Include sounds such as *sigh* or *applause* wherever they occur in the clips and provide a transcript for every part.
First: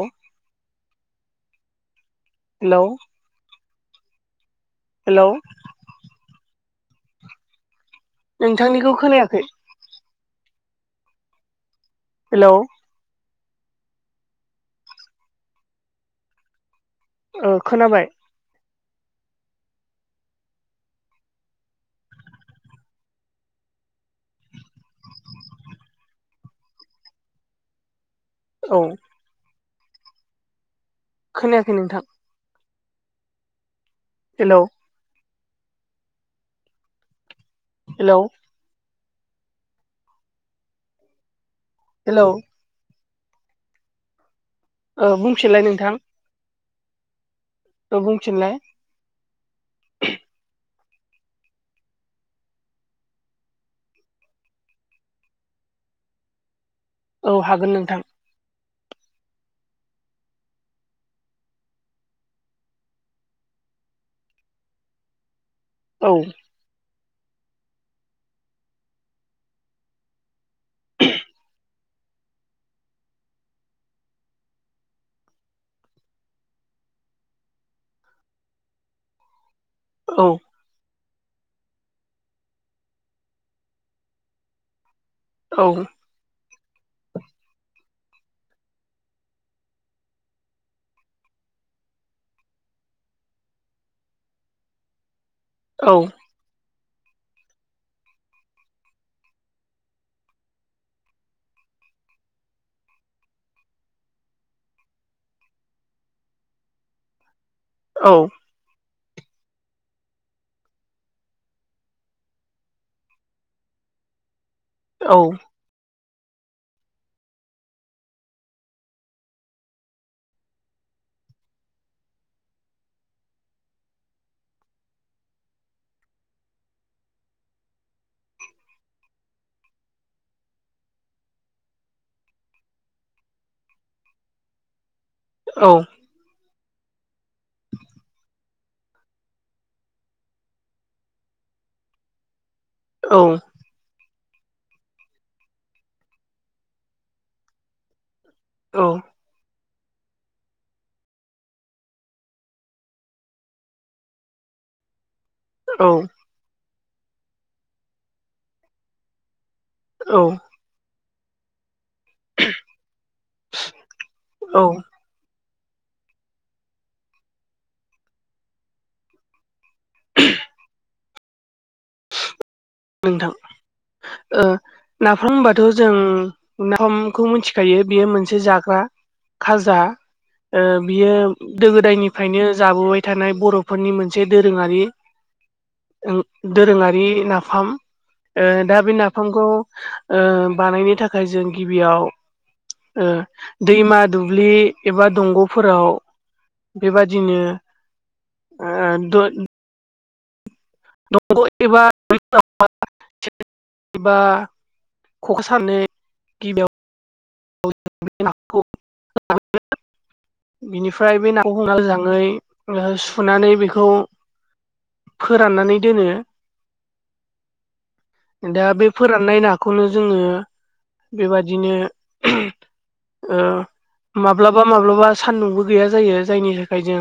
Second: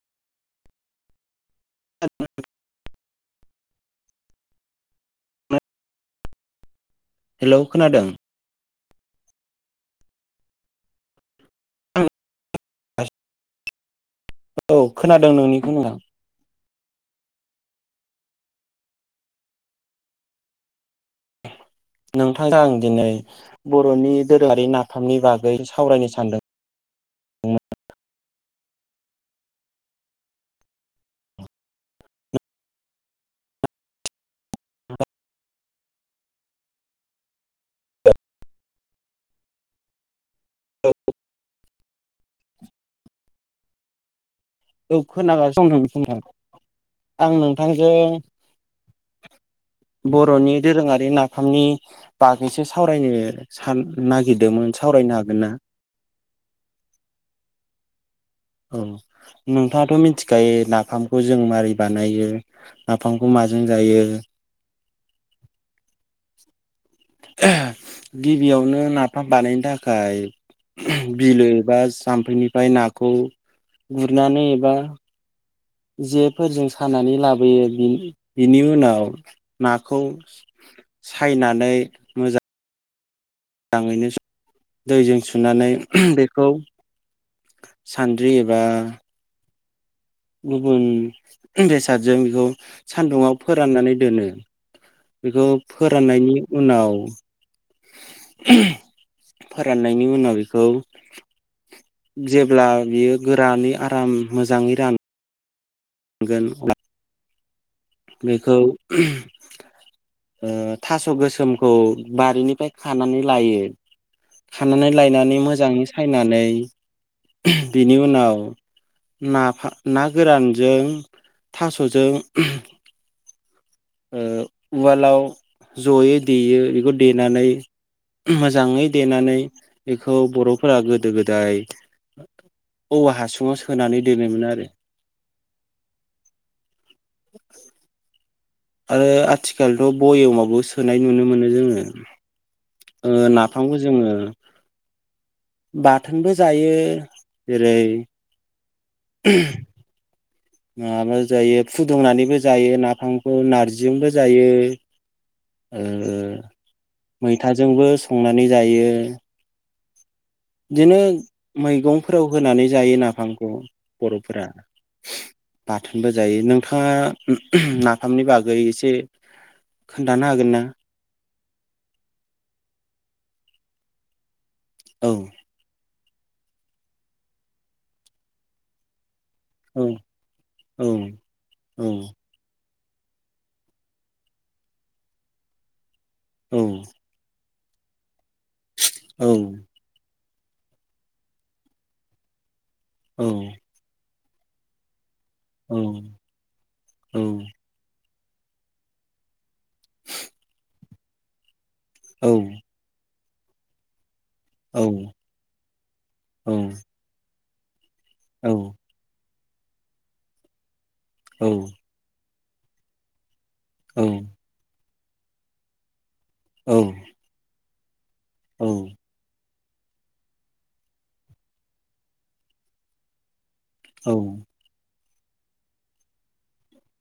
औ द *inaudible* hello hello hello खोनादों नोंथांनिखौ खोनायाखै हेलौ आबै औ खोनादों नोंनिखौ नोंथां ओ खोनाबाय नोंथां जों आं दिनै बर'नि दोरोंआरि नाफामनि बागै सावरायनो सानदों औ खोनायाखै नोंथां हेलौ हेलौ औ हेलौ औ ओ बुंफिनलाय खोनागासिनो दं नोंथां आं नोंथांजों ओ बुंफिनलाय बर'नि दोरोङारि नाफामनि बागैसो सावरायनो सान नागिरदोंमोन सावरायनो हागोन ना? औ हागोन नोंथां। औ नोंथाङाथ' मिथिखायो नाफामखौ जों मारै बानायो? नाफामखौ माजों जायो? औ। गिबियावनो नाफाम बानायनो थाखाय *inaudible* बिलो एबा जाम्फैनिफ्राय नाखौ गुरनानै एबा जेफोरजों सानानै लाबोयो बिनि बिनि उनाव नाखौ औ सायनानै मोजां मोजाङैनो *inaudible* दैजों औ सुनानै बेखौ सान्द्रि एबा गुबुन बेसादजों बेखौ सान्दुङाव फोराननानै दोनो। बेखौ औ फोराननायनि उनाव फोराननायनि उनाव बेखौ जेब्ला बियो गोरानै आराम मोजाङै रान गोन ना औ बेखौ *inaudible* ओ थास' गोसोमखौ बारिनिफ्राय खानानै लायो। खानानै औ लायनानै मोजाङै सायनानै बिनि उनाव नाफा ना गोरानजों थास'जों ओ उवालाव जयै देयो बेखौ देनानै मोजाङै देनानै बेखौ बर'फोरा गोदो-गोदाय औवा हासुङाव सोनानै दोनोमोन आरो। औ। ओ आथिखालथ' बयेमाबो सोनाय नुनो मोनो जोङो ओ ना फामखौ जोङो बाथोनबो जायो जेरै औ। *inaudible* माबा जायो फुदुंनानैबो जायो नाफामखौ नारजिजोंबो जायो। ओ औ मैथाजोंबो संनानै जायो। औ। बिदिनो मैगंफोराव होनानै जायो नाफामखौ बर'फोरा। औ बाथोनबो जायो नोंथाङा *inaudible* नाफामनि बागै एसे खोनथानो हागोन ना? *inaudible* नोंथां ओ औ नाफाम बानाय थ' जों नाफामखौ मिथिखायो बेयो मोनसे जाग्रा खाजा औ ओ औ बियो औ गोदो-गोदायनिफ्रायनो जाबोबाय थानाय बर'फोरनि मोनसे दोरोङारि ओं औ दोरोङारि नाफाम ओ दा बे औ नाफामखौ ओ बानायनो थाखाय जों गिबियाव ओ औ दैमा दुब्लि एबा दंग'फोराव औ बेबादिनो आ द दंग एबा जामफैफोराव *inaudible* एबा औ। ख'खा सानानै गिबियाव औ *unintelligible* *unintelligible* बिनिफ्राय बे नाखौ मोजाङै सुनानै बेखौ औ फोराननानै दोनो औ दा बे फोराननाय नाखौनो जोंङो बेबादिनो ओ माब्ला औ माब्लाबा माब्लाबा सानदुंबो गैया जायो जायनि थाखाय जों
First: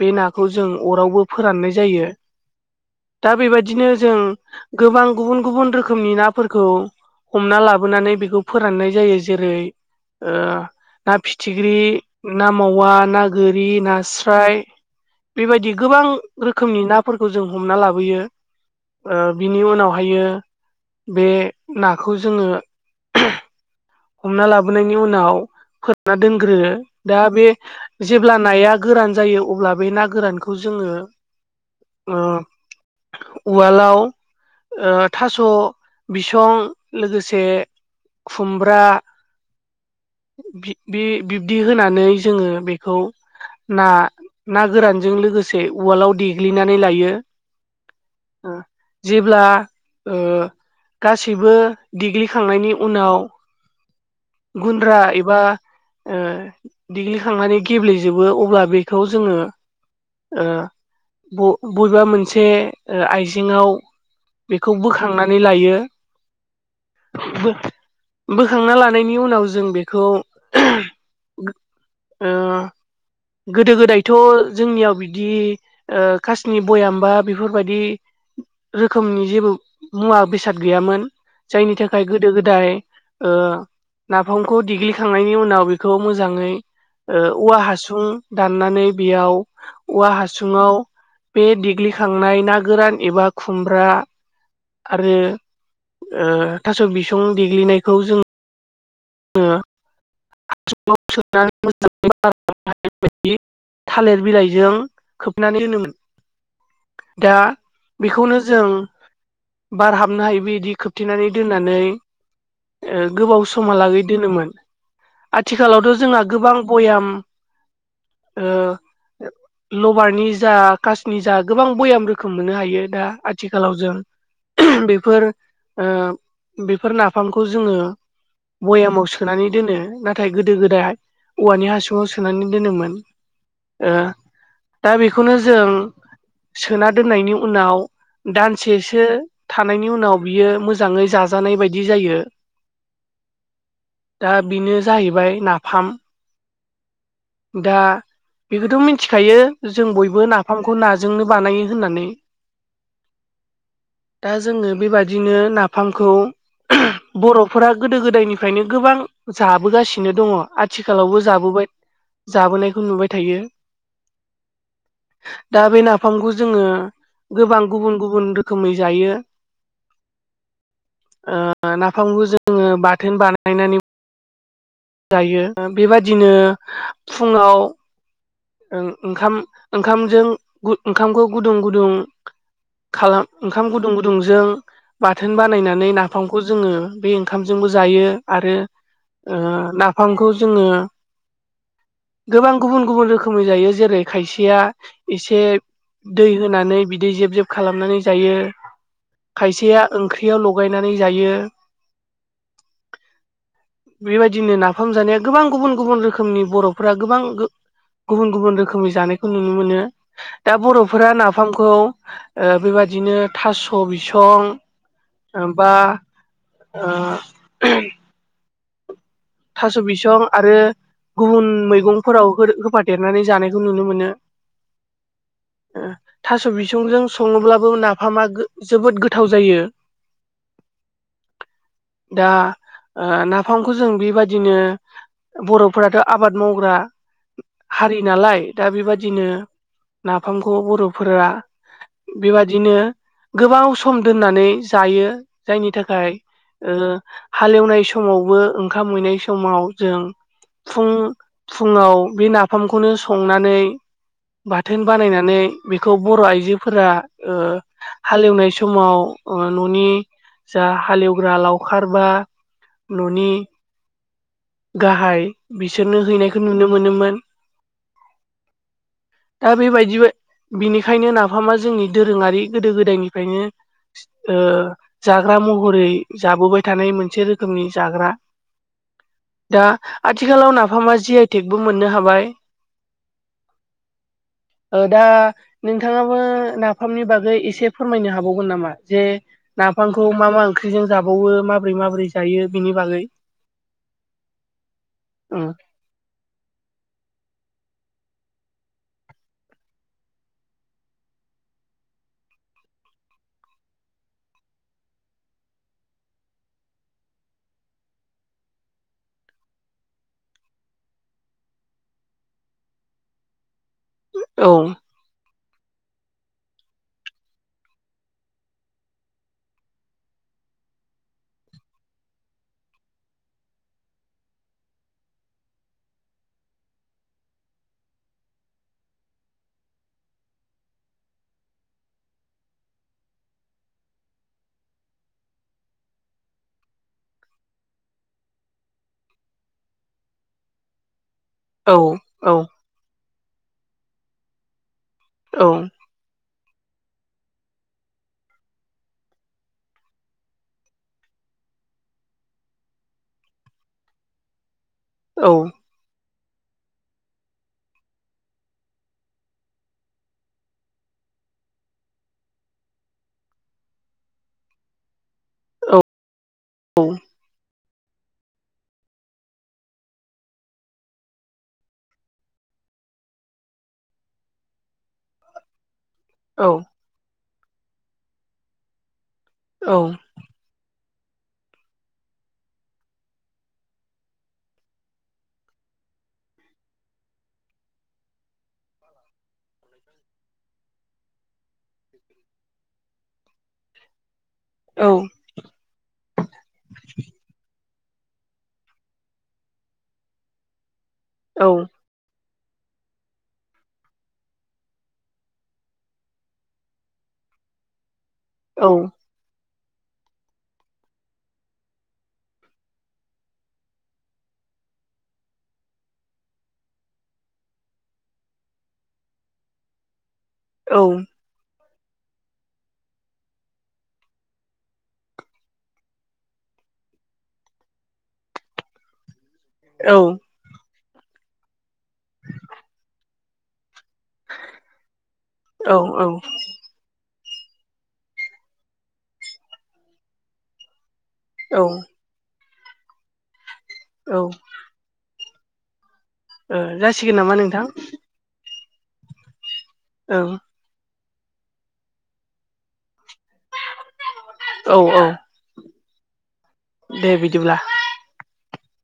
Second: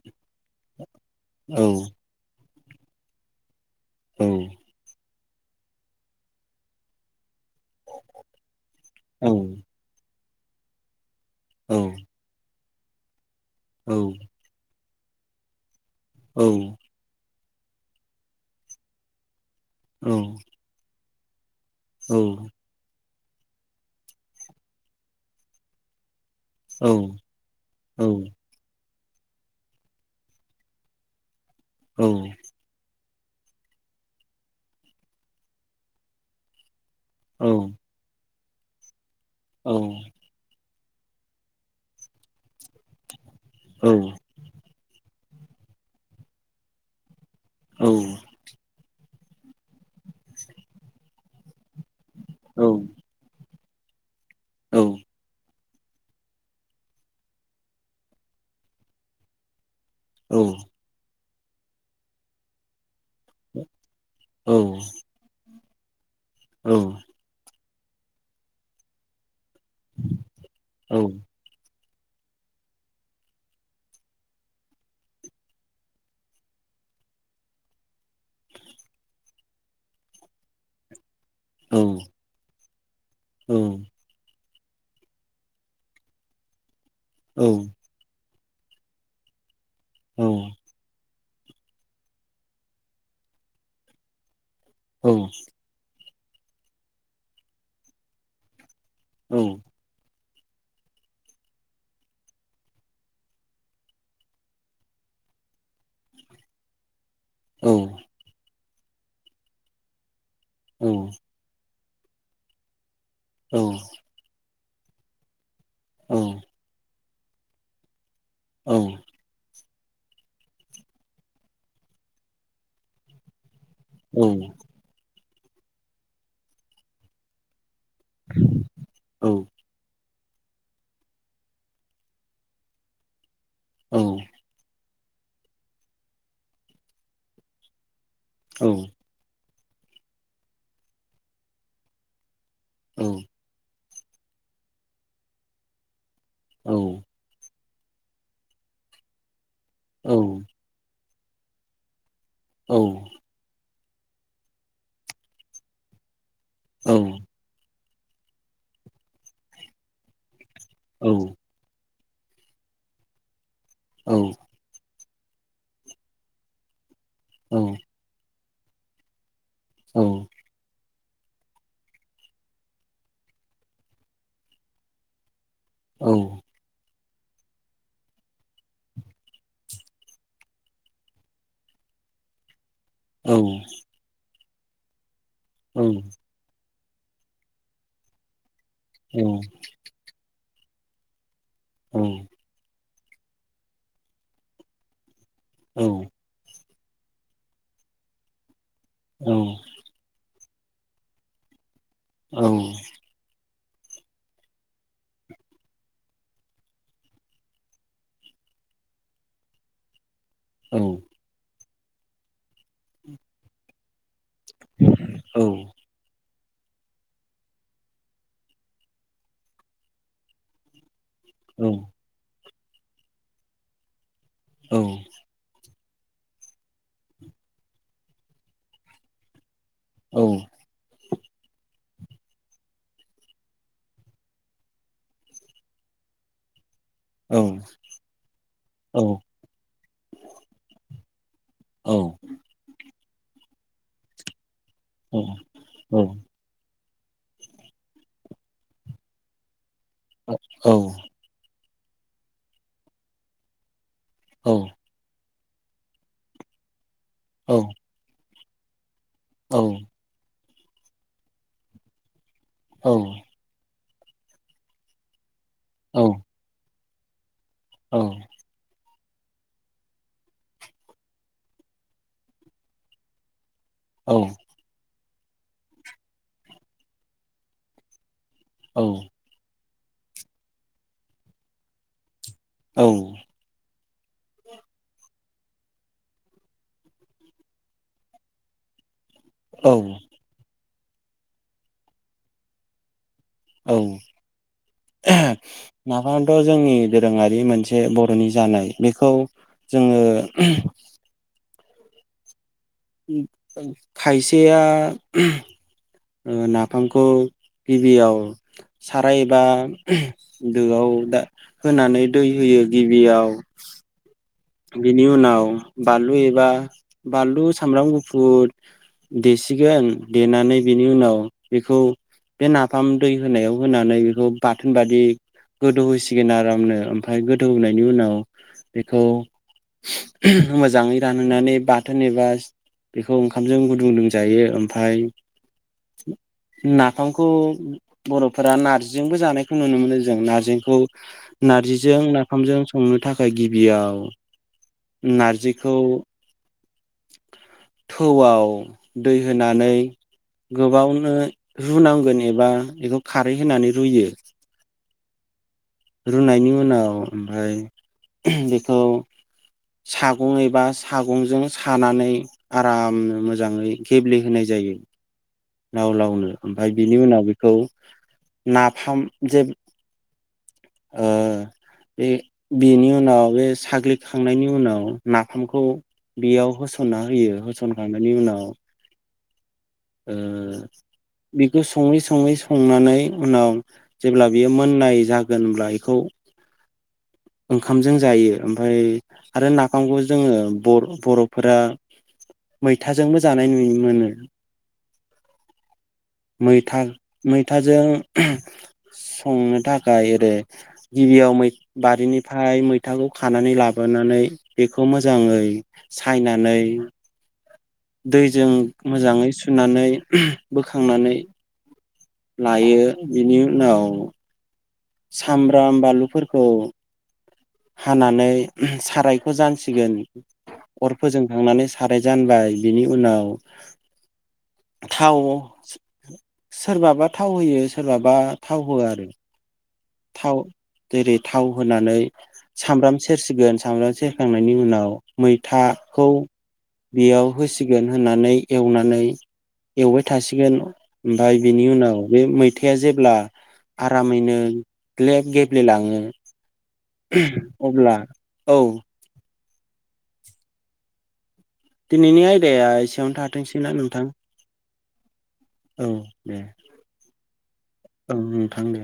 बे नाखौ जों अरावबो फोराननाय औ जायो दा बेबायदिनो जों औ गोबां गुबुन गुबुन रोखोमनि नाफोरखौ हमना लाबोनानै बेखौ फोराननाय जायो जेरै ओ ना फिथिख्रि ना मावा ना गोरि नास्राय बेबायदि गोबां रोखनि औ ना फोरखौ जों हमना लाबोयो ओ बिनि उनावहायो बे नाखौ जोंङो हमना लाबोनायनि उनाव फोरानना दोनग्रोयो दा बे जेब्ला नाया गोरान जायो अब्ला बे ना गोरानखौ जोंङो उवालाव ओ थास' बिसं लोगोसे खुमब्रा औ बे बिब्दि होनानै जोंङो बेखौ ना ना गोरानजों लोगोसे उवालाव देग्लिनानै लायो। औ जेब्ला गासैबो ओ औ डिग्लिखांनायनि उनाव औ गुनद्रा एबा ओ दिडिग्लिखांनानै गेब्लेजोबो अब्ला बेखौ जोंङो औ ओ बबेबा मोनसे आइजेंङाव बेखौ बोखांनानै लायो। औ *unintelligible* देखांना लानायनि उनाव जों बेखौ ओ गोदो गोदायथ' जोंनियाव बिदि ओ कासनि बयाम बा बेफोरबायदि रोखोमनि जेबो मुवा बेसाद गैयामोन जायनि थाखाय गोदो गोदाय ओ नाफामखौ देग्लिखांनायनि उनाव बेखौ मोजांङै औवा हासुं हुं दाननानै बेयाव औवा हासुंङाव बे देग्लिखांनाय ना गोरान एबा खुमब्रा आरो ओ थास' बिसं देग्लिनायखौ जों हासुंङाव सोनानै मोजांङै मारिनानै बे थालिर बिलाइजों खोबनानै होनोमोन दा बेखौनो जों बार हाबनो हायो बिदि खोबथेनानै दोननानै गोबाव समा लागै दोनोमोन आथिखालावथ' जोंहा गोबां भयाम अ लबारनि जा कासनि जा गोबां बयाम रोखोम मोननो हायो दा आथिखालाव जों औ बेफोर बेफोर नाफामखौ जोंङो भयामाव सोनानै दोनो नाथाय गोदो गोदाय औवानि हासुंङाव सोनानै दोनोमोन। दा बेखौनो जों सोना दोननायनि उनाव दानसेसो थानायनि उनाव बियो मोजांङै जाजानाय बायदि जायो। औ दा बेनो जाहैबाय नाफाम औ दा बेखौथ' मिथिखायो जों बयबो नाफामखौ नाजोंनो बानायो होननानै औ दा जोङो बेबादिनो नाफामखौ बर'फोरा गोदो गोदायनिफ्रायनो गोबां जाबोगासिनो दङ आथिखालावबो जाबोबाय जाबोनायखौ नुबाय थायो *inaudible* दा बे नाफामखौ जोङो गोबां गुबुन गुबुन रोखोमै जायो ओ नाफामखौ जोङो बाथोन बानायनानै जायो बेबादिनो फुङाव ओं ओंखाम ओंखामजों ओंखामखौ गुदुं गुदुं खालाम ओंखाम गुदुं गुदुंजों बाथोन बानायनानै नाफाम खौ जोङो बे ओंखामजोंबो जायो आरो ओ नाफामखौ जोङो गोबां गुबुन गुबुन रोखोमै जायो जेरै खायसेया एसे दै होनानै बिदै जेब जेब खालामनानै जायो खायसेया ओंख्रियाव लगायनानै जायो औ बेबायदिनो नाफाम जानाया गोबां गुबुन गुबुन रोखोमनि बर'फोरा गोबां गुबुन गुबुन रोखोमनि जानायखौ नुनो मोनो दा बर'फोरा नाफामखौ ओ बेबादिनो थास' बिसं बा ओ थास' बिसं आरो गुबुन मैगं फोराव होफादेरनानै जानायखौ नुनो मोनो थास' बिसंजों सङोब्लाबो नाफामा जोबोद गोथाव जायो औ दा ओ नाफामखौ जों बेबा दिनो बर'फोराथ' आबाद मावग्रा औ हारि नालाय दा बेबादिनो नाफामखौ बर'फोरा बेबादिनो गोबाव सम दोननानै जायो जायनि थाखाय ओ हालेवनाय समावबो ओंखाम हैनाय समाव जों फुं फुङाव बे नाफामखौनो संनानै बाथोन बानायनानै बेखौ बर' आइजोफोरा हालेवनाय समाव न'नि जा हालेवग्रा लावखार बा औ न'नि गाहाय बिसोरनो हैनायखौ नुनो मोनोमोन *inaudible* दा बेबायदि बिनिखायनो नाफामा जोंनि दोरोङारि गोदो गोदायनिफ्रायनो ओ औ-औ-औ-औ-औ-औ जाग्रा महरै जाबोबाय थानाय मोनसे रोखोमनि जाग्रा दा आथिखालाव नाफामा जि आइटेगबो मोननो हाबाय *inaudible* दा नोंथाङाबो नाफामनि बागै एसे फोरमायनो हाबावगोन नामा जे नाफामखौ मा मा ओंख्रिजों जाबावो माबोरै माबोरै जायो बेनि बागै औ उम नाफामथ' जोंनि दोरोङारि मोनसे बर'नि जानाय बेखौ जोङो खायसेया ओ नाफामखौ गिबियाव साराय एबा दोआव दा होनानै दै होयो गिबियाव औ बिनि उनाव बानलु एबा बानलु सामब्राम गुफुर देसिगोन देनानै बेनि उनाव बेखौ बे नाफाम दै होनायाव होनानै बेखौ बाथोन बादि गोदौहोसिगोन आरामनो ओमफ्राय गोदौहोनायनि उनाव बेखौ मोजांङै रानहोनानै बाथोन एबा बेखौ ओंखामजों गुदुं लुंजायो ओमफ्राय नाफामखौ बर'फोरा नारजिबो जानायखौ नुनो मोनो जों नारजिखौ औ नारजिजों औ नाफामजों संनो थाखाय गिबियाव औ नारजिखौ थौआव दै होनानै गोबावनो रुनांगोन एबा बेखौ खारै होनानै रुयो। औ रुनायनि उनाव ओमफ्राय बेखौ सागं एबा सागंजों सानानै आरामनो मोजांङै गेब्लेहोनाय जायो। लाव लावनो ओमफ्राय बिनि उनाव बेखौ नाफाम जे ओ बे बेनि उनाव बे साग्लिखांनायनि उनाव नाफामखौ औ बेयाव होसनना होयो होसनखांनायनि उनाव औ ओ बिखौ संङै संङै संनानै उनाव जेब्ला बियो मोननाय जागोन ओमब्ला इखौ ओंखामजों जायो ओमफ्राय आरो नाफामखौ जोंङो बर बर'फोरा मैथाजोंबो जानाय नुनोमोननो। औ मैथा मैथाजों संनो थाखाय ओरै गिबियाव औ मै बारिनिफ्राय मैथाखौ खानानै लाबोनानै बेखौ मोजांङै सायनानै दैजों मोजांङै सुनानै बोखांनानै लायो बिनि उनाव सामब्राम बानलुफोरखौ हानानै सारायखौ जानसिगोन अर औ फोजों खांनानै साराय जानबाय बिनि उनाव थाव सोरबाबा थाव होयो सोरबाबा थाव होआ आरो औ थाव जेरै थाव होनानै सामब्राम सेरसिगोन सामब्राम सेर फ थांनायनि उनाव औ मैथाखौ औ बेयाव होसिगोन होनानै एवनानै एवबाय थासिगोन ओमफ्राय औ बिनि उनाव बे मैथायआ जेब्ला औ ओ आरामैनो ग्लेब गेब्लेलांङो *unintelligible* अब्ला औ औ दिनैनि आयदाया एसेयावनो थाथोंसैना नोंथां औ औ औ दे दे बिदिब्ला औ थांदो